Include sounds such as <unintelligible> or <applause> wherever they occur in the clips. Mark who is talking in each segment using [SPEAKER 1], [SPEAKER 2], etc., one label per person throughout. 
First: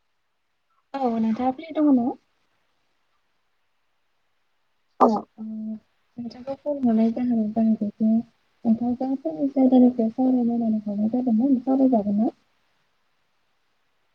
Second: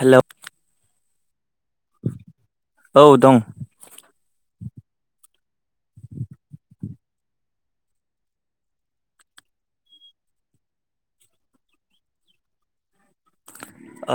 [SPEAKER 1] Hello
[SPEAKER 2] औ नोंथांआ free दङो ना
[SPEAKER 1] औ दं
[SPEAKER 2] औ नोंथांखौ फन हरनाय जाहोनानो जादों ओ नोंथांजों फंनैसो आयदानि सावरायनो होननानै ह'रनाय जादोंमोन सावराय जागोन ना
[SPEAKER 1] ओ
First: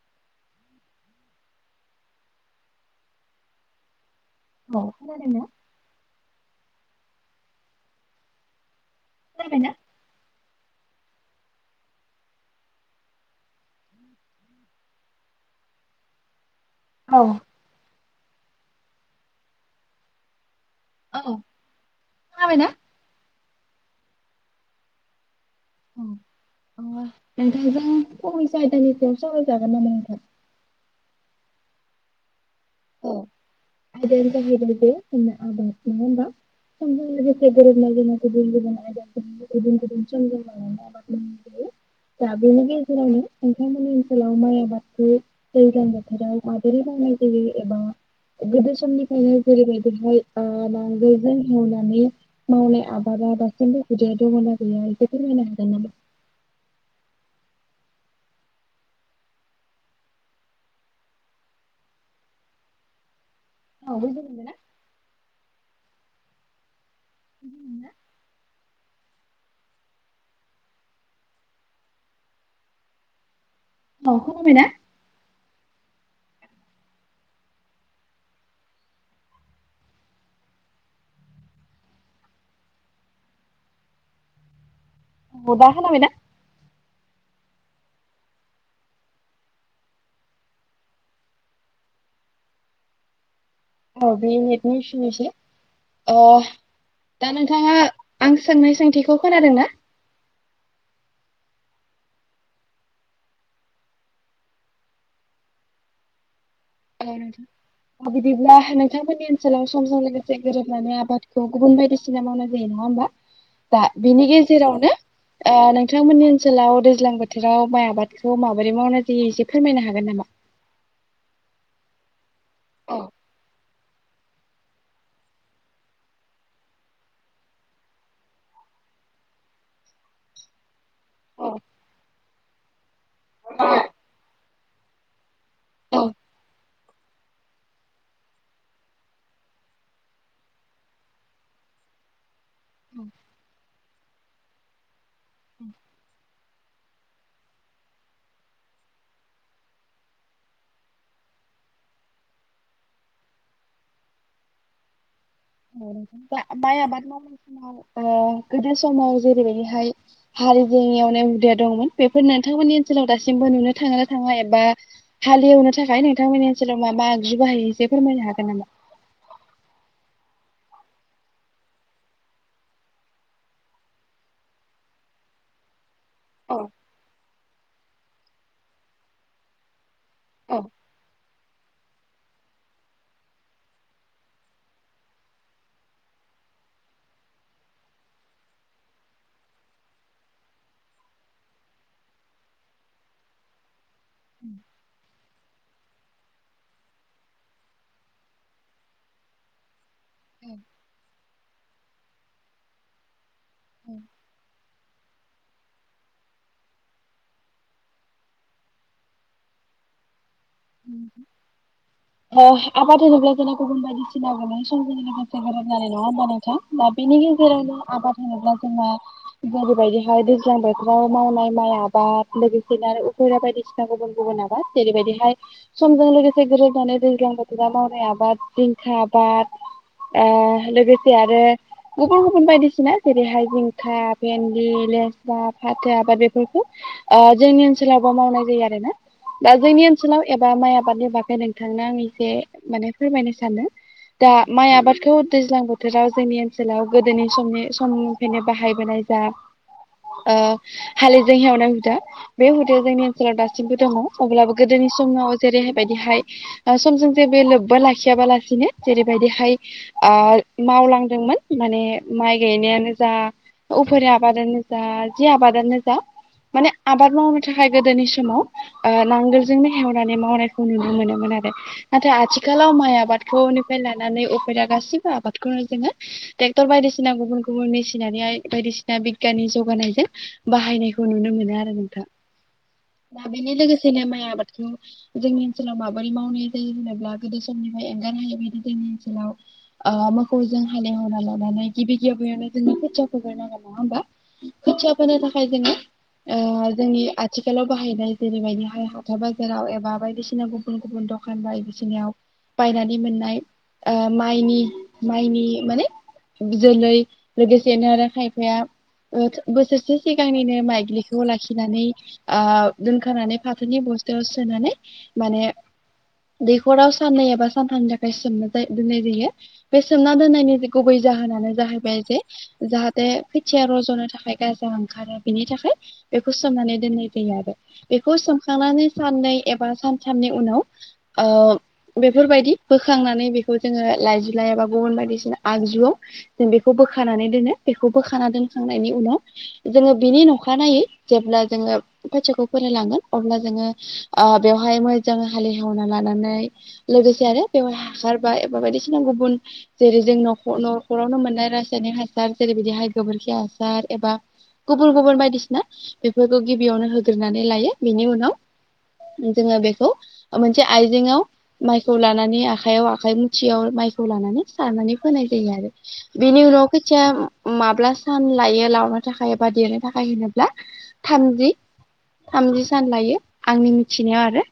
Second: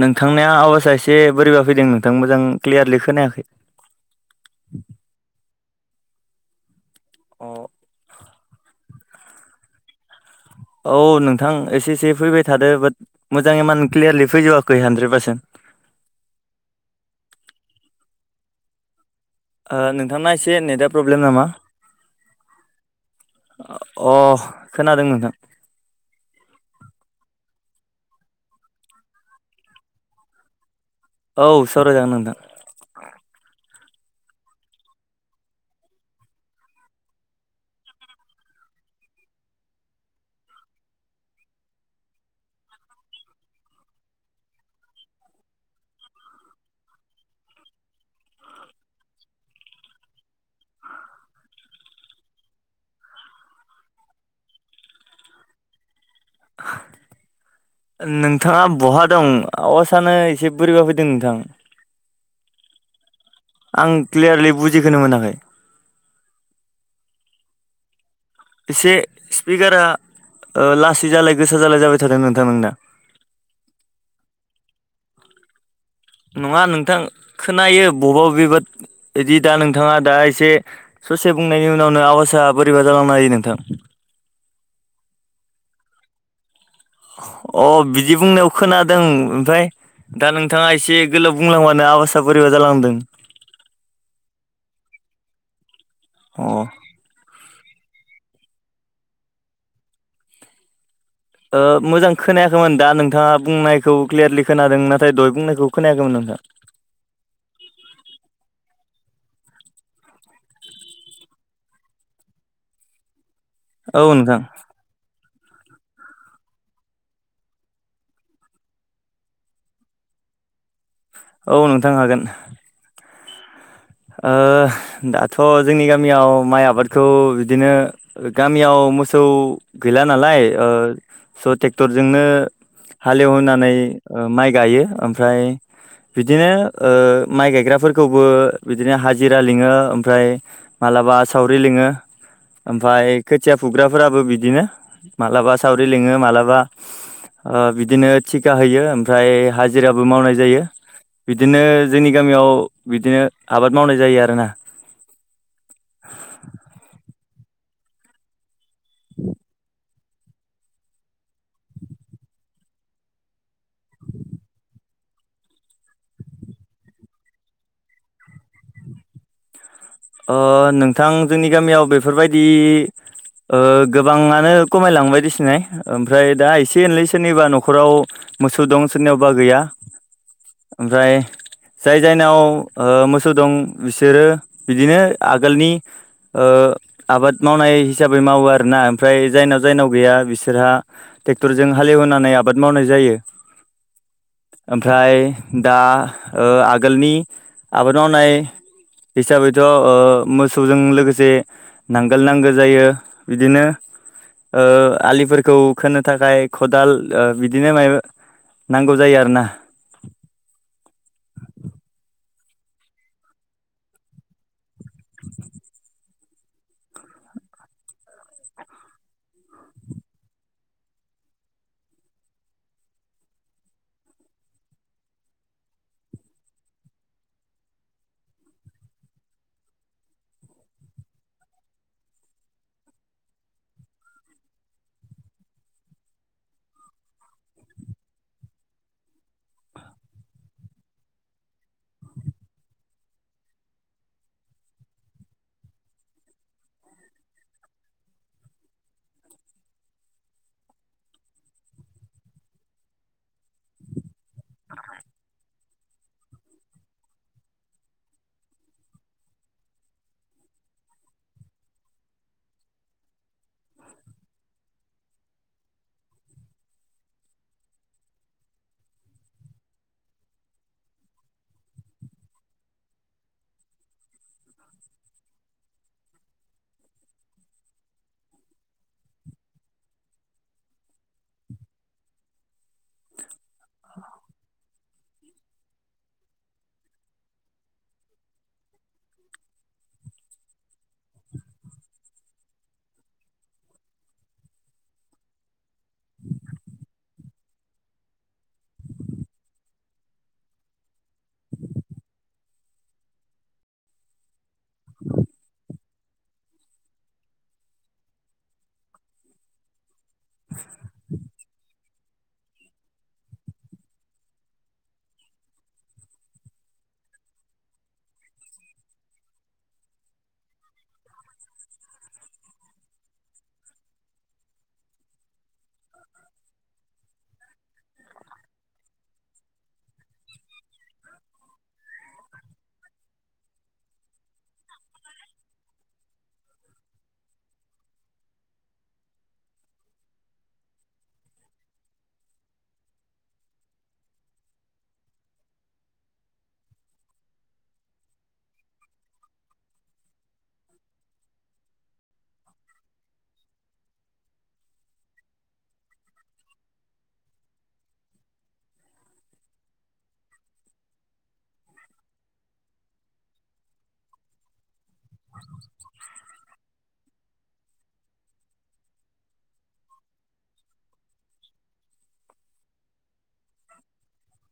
[SPEAKER 1] नोंथांनि आवाजआ एसे बोरैबा फैदों नोंथां मोजां क्लियारलि खोनायाखै
[SPEAKER 2] औ खादों ना
[SPEAKER 1] अ
[SPEAKER 2] खोनाबायना
[SPEAKER 1] औ नोंथां एसे एसे फैबाय थादो बाट मोजाङै माने क्लियारलि फैजोबाखै हानद्रेद पार्सेन्ट
[SPEAKER 2] औ
[SPEAKER 1] ओ थांना एसे नेटआ प्रब्लेम नामा
[SPEAKER 2] खोनाबायना
[SPEAKER 1] अ खोनादों नोंथां
[SPEAKER 2] अ नोंथांजों फंनैसो आयदानि सावराय जागोन नामा नोंथां
[SPEAKER 1] औ सावरायजानो नोंथां
[SPEAKER 2] औ
[SPEAKER 1] <unintelligible>
[SPEAKER 2] आयदायानो जाहैबाय बे <unintelligible> <unintelligible> दा बेनि गेजेरनो नोंथांमोननि ओनसोलाव माइ आबादखौ दैज्लां बोथोराव माबादि मावनाय जायो एबा
[SPEAKER 1] <inaudible>
[SPEAKER 2] गोदो समनिफ्रायायनो जेरैबायदिहाय नांगोलजों एवनानै माउनाय आबादा दासिमबो हुदाया दंना गैया बेखौ फोरमायना होनो हागोन नामा
[SPEAKER 1] <inaudible> नोंथाङा बहा दं आवासानो एसे बोरैबा फैदों नोंथां आं
[SPEAKER 2] हागोन
[SPEAKER 1] क्लियारलि
[SPEAKER 2] नामा?
[SPEAKER 1] बुजिखोनो मोनाखै
[SPEAKER 2] <unintelligible>
[SPEAKER 1] एसे स्पिकारा लासै जालाय गोसा जालाय जाबाय थादों नोंथां नोंना
[SPEAKER 2] औ खोनाबायना
[SPEAKER 1] नङा नोंथां खोनायो बबेबा इदि दा नोंथाङा दा एसे ससे बुंनायनि उनावनो आवासा बोरैबा जालांनो हायो नोंथां
[SPEAKER 2] दा खोनाबायना
[SPEAKER 1] अ बिदि बुंनायाव खोनादों ओमफ्राय दा नोंथाङा एसे गोलाव बुंलांबानो आबासा बोरैबा जालांदों
[SPEAKER 2] आ बे नेदनि इसु एसे ओ
[SPEAKER 1] अ
[SPEAKER 2] दा नोंथाङा आं सोंनाय सोंथिखौ खोनादोंना
[SPEAKER 1] ओ मोजां खोनायाखैमोन दा नोंथाङा बुंनायखौ क्लियारलि खोनादों नाथाय दहाय बुंनायखौ खोनायाखैमोन नोंथा
[SPEAKER 2] हेलौ नोंथां बिदिब्ला नोंथांमोननि ओनसोलाव समजों लोगोसे गोरोबनानै आबादखौ गुबुन बायदिसिना मावनाय जायो नङा होमबा
[SPEAKER 1] <inaudible>
[SPEAKER 2] दा बिनि
[SPEAKER 1] नोंथां
[SPEAKER 2] गेजेरावनो आ नोंथांमोननि ओनसोलाव दैज्लां बोथोराव माइ आबादखौ माबोरै मावनाय जायो एसे फोरमायनो हागोन नामा
[SPEAKER 1] औ नोंथां हागोन
[SPEAKER 2] औ
[SPEAKER 1] ओ दाथ जोंनि गामियाव माइ आबादखौ बिदिनो गामियाव मोसौ गैला नालाय ओ स ट्रेक्टरजोंनो हालेवहोनानै माइ गायो ओमफ्राय बिदिनो ओ माइ गायग्राफोरखौबो बिदिनो हाजिरा लिङो ओमफ्राय मालाबा सावरि लिङो ओमफ्राय खोथिया फुग्राफोराबो बिदिनो मालाबा सावरि लिङो मालाबा बिदिनो थिखा होयो ओमफ्राय हाजिराबो मावनाय जायो बिदिनो जोंनि गामियाव बिदिनो आबाद मावनाय जायो आरोना
[SPEAKER 2] औ दा माइ आबाद मावनाय समाव गोदो समाव जेरैहाय हालिजों एवनाय हुदाया दंमोन बेफोर नोंथांमोननि ओनसोलाव दासिमबो नुनो थांङोना थाङा एबा हालेवनो थाखाय नोंथांमोननि ओनसोलाव मा मा आगजु बाहायो एसे फोरमायनो हागोन नामा
[SPEAKER 1] ओ नोंथां जोंनि गामियाव बेफोरबायदि ओ गोबाङानो खमायलांबायदिसिनाय ओमफ्राय दा
[SPEAKER 2] औ
[SPEAKER 1] एसे एनै सोरनिबा न'खराव मोसौ दं सोरनियावबा गैया
[SPEAKER 2] औ
[SPEAKER 1] ओमफ्राय जाय जायनाव ओ मोसौ दं बिसोरो बिदिनो आगोलनि आबाद मावनाय हिसाबै मावो आरोना ओमफ्राय जायनाव जायनाव गैया बिसोरहा ट्रेक्टरजों हालेवोननानै आबाद मावनाय जायो ओमफ्राय दा आगोलनि आबाद मावनाय हिसाबैथ ओ
[SPEAKER 2] औ
[SPEAKER 1] मोसौजों लोगोसे नांगोल नांगो जायो बिदिनो ओ आलिफोरखौ खोनो थाखाय खदाल ओ बिदिनो माबा नांगौ जायो आरो ना
[SPEAKER 2] उम आबाद होनोब्ला जोंना गुबुन बायदिसिना गोनां समजों लोगोसे गोरोब जानाय नङा होमबा नोंथां? दा बेनि गेजेरावनो आबाद होनोब्ला जोंहा दा बेबायदिहाय दैज्लां बोथोराव मावनाय माइ आबाद लोगोसेनो आरो उफा बायदि बिसिना गुबुन गुबुन नाबा जेरैबायदिहाय समजों लोगोसे गोरोबनानै दैज्लां बोथोरा मावनाय आबाद दिंखा आबाद ओ लोगोसे आरो गुबुन गुबुन बायदिसिना जेरैहाय जिंखा भेन्लि लेस्रा फाथो आबाद बेफोरखौ ओ जोंनि ओनसोलावबो मावनाय जायो आरोोना दा जोंनि ओन ओनसोलाव एबा माइ आबादनि बागै नोंथांनो आं एसे माने फोरमायनो सानो। दा माइ आबादखौ दैज्लां बोथोराव जोंनि ओनसोलाव गोदोनि समनि समनिफ्रायनो बाहायबोनाय जायो। जा ओ हालैजों हेवनाय हुदा बे हुदाया जोंनि ओनसोलाव दासिमबो दङ अब्लाबो गोदोनि समाव जेरैहायबायदिहाय ओ समजों जे बे लोब्बा लाखियाबालासिनो जेरैबायदिहाय ओ मावलांदोंमोन माने माइ गायनायानो जा उफेरा आबादानो जा जे आबादानो जा माने आबाद मावनो थाखाय गोदोनि समाव नांगोल जोंनो हेवनानै मावनायखौ नुनो मोनोमोन आरो। नाथाय आथिखालाव माइ आबादखौनिफ्राय लानानै उफेरा गासैबो आबादखौनो जोङो। ट्रेक्टर बायदिसिना गुबुन गुबुन मेसिनारि बायदिसिना बिगियाननि जौगानायजों बाहायनायखौ नुनो मोनो आरो नोंथां दा बेनि लोगोसेनो माइ आबादखौ जोंनि ओनसोलाव माबोरै माव नाय जायो जेने गोदो समनिफ्राय एंगार हायै बायदि जोंनि ओनसोलाव ओ मोखौ जों हालेवना लानानै गिबि गिबियावयावनानै जोंनि खोथिया फ ग नांगोन नङा होमबा? खोथिया फोनो थाखाय जोङो ओ जोंनि आथिखालाव बाहायनाय जेरैबायदि हाय हा हाथा बाजाराव एबा बायदिसिना गुबुन गुबुन दखान बायदिसिनायाव। बायनानै मोननाय ओ माइनि माइनि माने जोलै लोगोसेनो आरो खायफाया बोसोरसे सिगांनिनो माइग्लिखौ लाखिनानै ओ दोनखानानै फाथोनि बस दों सोनानै माने दैखराव साननै एबा सानथामनि थाखाय सोमना दोननाय जायो बे सोमना दोननायनि। गुबै जाहोनानो जाहैबाय जे जाहाथे खथिया रज'नो थाखाय गाजा ओंखारो बिनि थाखाय बेखौ सोमनानै दोननाय जायो आरो। बेखौ सोमखांनानै साननै एबा सानथामनि उनाव बेफोरबायदि बोखांनानै बेखौ जोङो लाइजु लायाबा गुबुन बायदिसिना आगजुआव। जों बेखौ बोखानानै दोनो बेखौ बोखाना दोनखांनायनि उनाव। जोङो बिनि नखा नायै जेब्ला जोङो बैसाखौ फरायलांगोन अब्ला जोङो बेवहाय मोजां हालेएवना लानानै लोगोसे आरो बेव हासार बा एबा बायदिसिना गुबुन जेरै जों नख न'खरावनो मोननाय रासायनिक हासार जेरै बिदिहाय गोबोरखि हासार एबा। गुबुन गुबुन बायदिसिना बेफोरखौ गिबियावनो होग्रोनानै लायो बिनि उनाव जोङो बेखौ मोनसे आइजेंआव माइखौ लानानै आखाइयाव आखाइ मुथियाव माइ लानानै सारनानै फोनाय जायो आरो बेनि उनाव खोथिया माब सान लायो लावनो थाखाय एबा देरनो थाखाय होनोब्ला थान्दि थामजि सान लायो आंनि मिथिनायाव आरो।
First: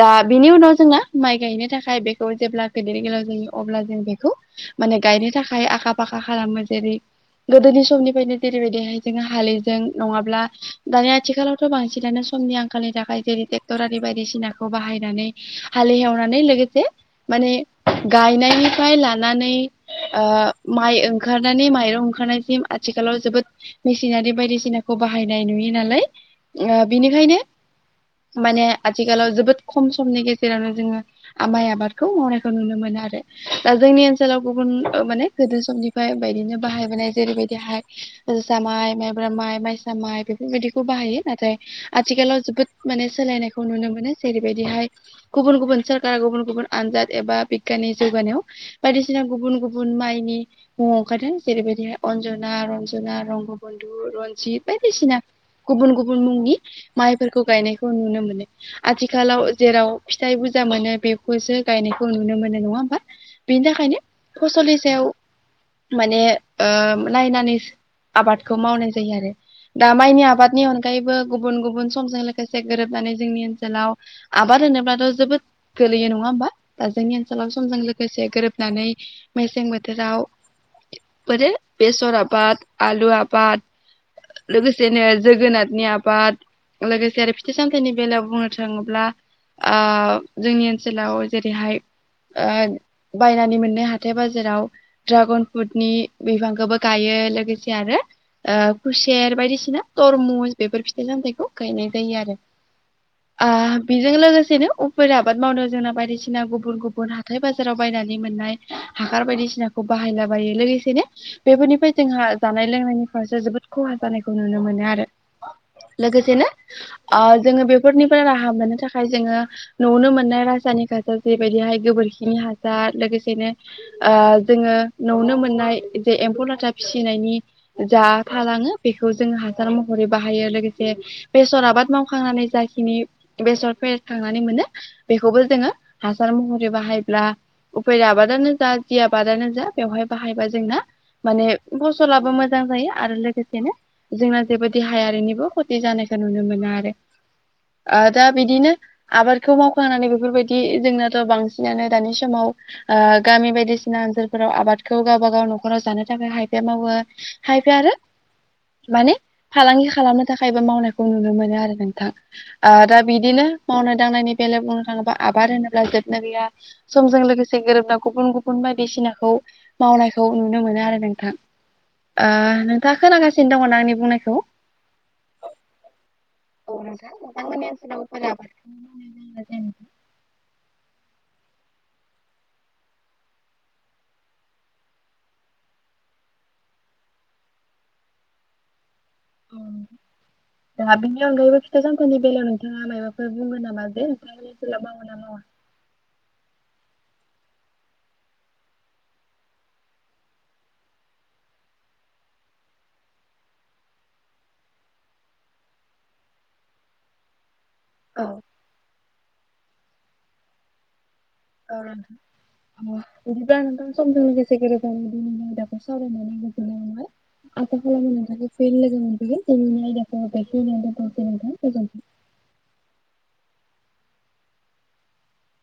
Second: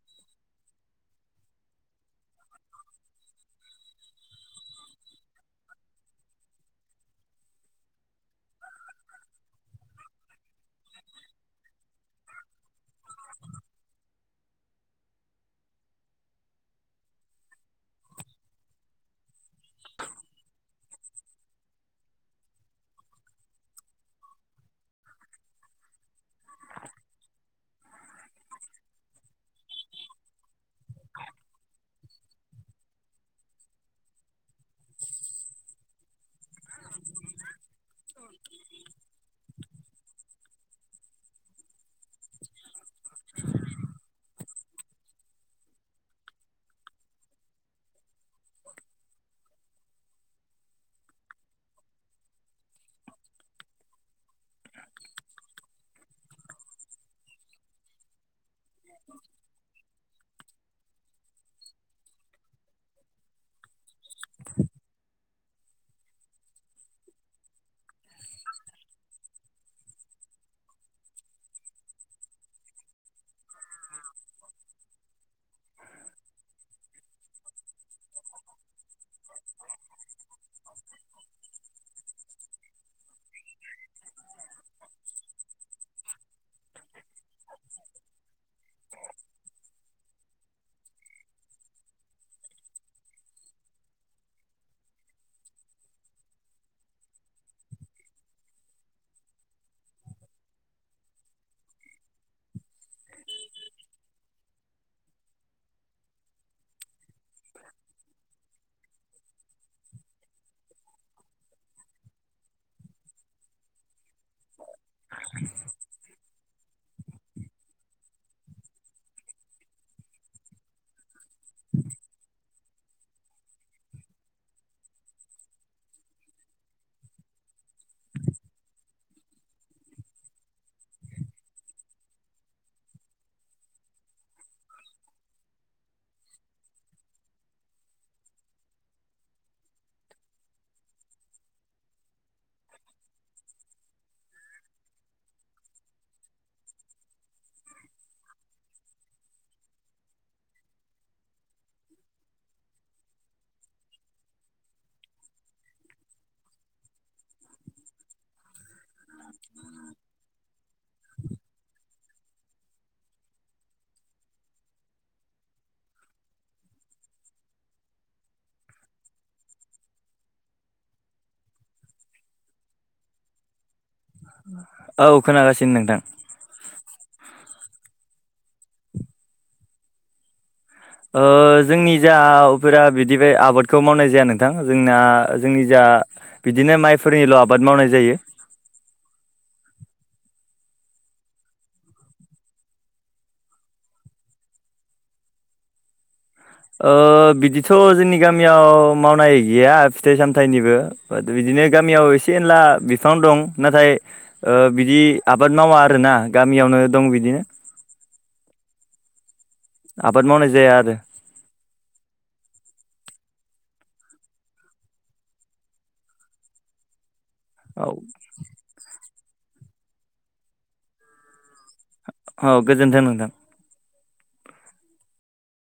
[SPEAKER 2] दा बिनि उनाव जोङो माइ गायनो थाखाय बेखौ जेब्ला गेदेर गोलाव जायो अब्ला जों बेखौ माने गायनो थाखाय आखा फाखा खालामो जेरै गोदोनि समनिफ्रायनो जेरैबायदिहाय जोङो हालिजों नङाब्ला दानि आखालावथ' बांसि नानो समनि आंखालनि थाखाय जेरै ट्रेक्टर आरि बायदिसिनाखौ बाहायनानै हालेवनानै लोगोसे माने गायनायनिफ्राय लानानै माइ ओंखारनानै माइरं ओंखारनायसिम आथिखालाव जोबोद मेसिनारि बायदिसिनाखौ बाहायनाय नुयो नालाय बिनिखायनो माने आथिखालाव जोबोद खम समनि गेजेरावनो जोङो आमाइ आबादखौ मावनायखौ नुनो मोनो आरो दा जोंनि ओनसोलाव गुबुन माने गोदो समनिफ्राय बिदिनो बाहायबोनाय जेरैबायदिहाय जोसा माइ माइब्रा माइ माइसा माइ बेफोरबायदिखौ बाहायो नाथाय आथिखालाव जोबोद माने सोलायनायखौ नुनो मोनो जेरैबायदिहाय गुबुन गुबुन सोरकार गुबुन गुबुन आनजाद एबा बिगियाननि जौगानायाव बायदिसिना गुबुन गुबुन माइनि ओंखारदों जेरैबायदिहाय अन्जना रन्जना रंग बन्धु रनजित बायदिसिना गुबुन गुबुन मुंनि माइफोरखौ गायनायखौ नुनो मोनो आथिखालाव जेराव फिथाइ बुरजा मोनो बेखौसो गायनायखौ नुनो मोनो नङा होमबा बेनि थाखायनो फसलनि सायाव माने नायनानै आबादखौ मावनाय जायो आरो दा माइनि आबादनि अनगायैबो गुबुन गुबुन समजों लोगोसे गोरोबनानै जोंनि ओनसोलाव आबाद होनोब्लाथ' जोबोद गोलैयो नङा होमबा दा जोंनि ओनसोलाव समजों लोगोसे गोरोबनानै मेसें बोथोराव बोरो बेसर आबाद आलु आबाद लोगोसेनो जोगोनाथनि आबाद लोगोसे आरो फिथाइ सामथायनि बेलायाव बुंनो थाङोब्ला जोंनि ओनसोलाव जेरैहाय बायनानै मोननाय हाथाय बाजाराव ड्रागन फ्रुटनि बिफांखौबो गायो लोगोसे आरो खुसेर बायदिसिना तरमुस बेफोर फिथाइ सामथाइखौ गायनाय जायो आरो
[SPEAKER 1] <inaudible>
[SPEAKER 2] ओ बेजों लोगोसेनो उफेरा आबाद मावनो जोंना बायदिसिना गुबुन गुबुन हाथाइ बाजाराव बायनानै मोननाय हाखार बायदिसिनाखौ बाहायलाबायो लोगोसेनो बेफोरनिफ्राय जोंहा जानाय लोंनायनि फारसे जोबोद खहा जानायखौ नुनो मोनो आरो लोगोसेनो जोङो बेफोरनिफ्राय राहा मोननो थाखाय जोङो न'आवनो मोननाय रासायनिक हासार जेरैबायदिहाय गोबोरखिनि हासार लोगोसेनो जोङो नवावनो मोननाय जे एम्फौ लाथा फिसिनायनि जा थालाङो बेखौ जोङो हासार महरै बाहायो लोगोसे बेसर आबाद मावखांनानै जाखिनि बेसर फेरेदखांनानै मोनो बेखौबो जोङो हासार महरै बाहायब्ला उफेरा आबादानो जा जि आबादानो जा बेवहाय बाहायबा जोंना माने फसलाबो मोजां जायो आरो लोगोसेनो जोंना जेबो देहायारिनिबो खथि जानायखौ नुनो मोनो आरो ओ दा बिदिनो आबादखौ मावखांनानै बेफोरबायदि जोंनाथ' बांसिनानो दानि समाव गामि बायदिसिना ओनसोलफोराव आबादखौ गावबा गाव न'खराव जानो थाखाय हायफाया मावो खायफाया आरो माने फालांगि खालामनो थाखाय बा मावनाय खौ नुनो मोनो आरो नोंथां दा बिदिनो मावनाय दांनायनि बेलायाव बुंनो थाङोब्ला आबाद होनोब्ला जोबनो गैया समजों लोगोसे गोरोबनाय गुबुन गुबुन बायदिसिनाखौ मावनायखौ नुनो मोनो आरो नोंथां नोंथाङा खोनागासिनो दङ ना आंनि बुंनायखौ
[SPEAKER 1] औ खोनागासिनो नोंथां
[SPEAKER 2] औ नोंथा <unintelligible>
[SPEAKER 1] जोंनि जाफोरा बिदिबाय आबादखौ मावनाय जाया नोंथां जोंना जोंनि जा बिदिनो माइफोरनिल' आबाद मावनाय जायो।
[SPEAKER 2] औ
[SPEAKER 1] <inaudible>
[SPEAKER 2] दा बेनि अनगायैबो फिथाइ सामथाइनि बेलायाव नोंथाङा माबाफोर बुंगोन नामा बेेफ्राय बेखौ लाबा मोना नामा
[SPEAKER 1] बिदिथ' जोंनि गामियाव मावनाय गैया फिथाइ सामथाइनिबो बाद बिदिनो गामियाव एसे एनला बिफां दं नाथाय ओ बिदि आबाद मावा आरोना गामियावनो दं बिदिनो
[SPEAKER 2] औ
[SPEAKER 1] आबाद मावनाय जाया आरो
[SPEAKER 2] औ बिदिब्ला नोंथां सम सम बिदि <unintelligible>
[SPEAKER 1] औ
[SPEAKER 2] <unintelligible> गोजोनथों
[SPEAKER 1] औ गोजोन्थों नोंथां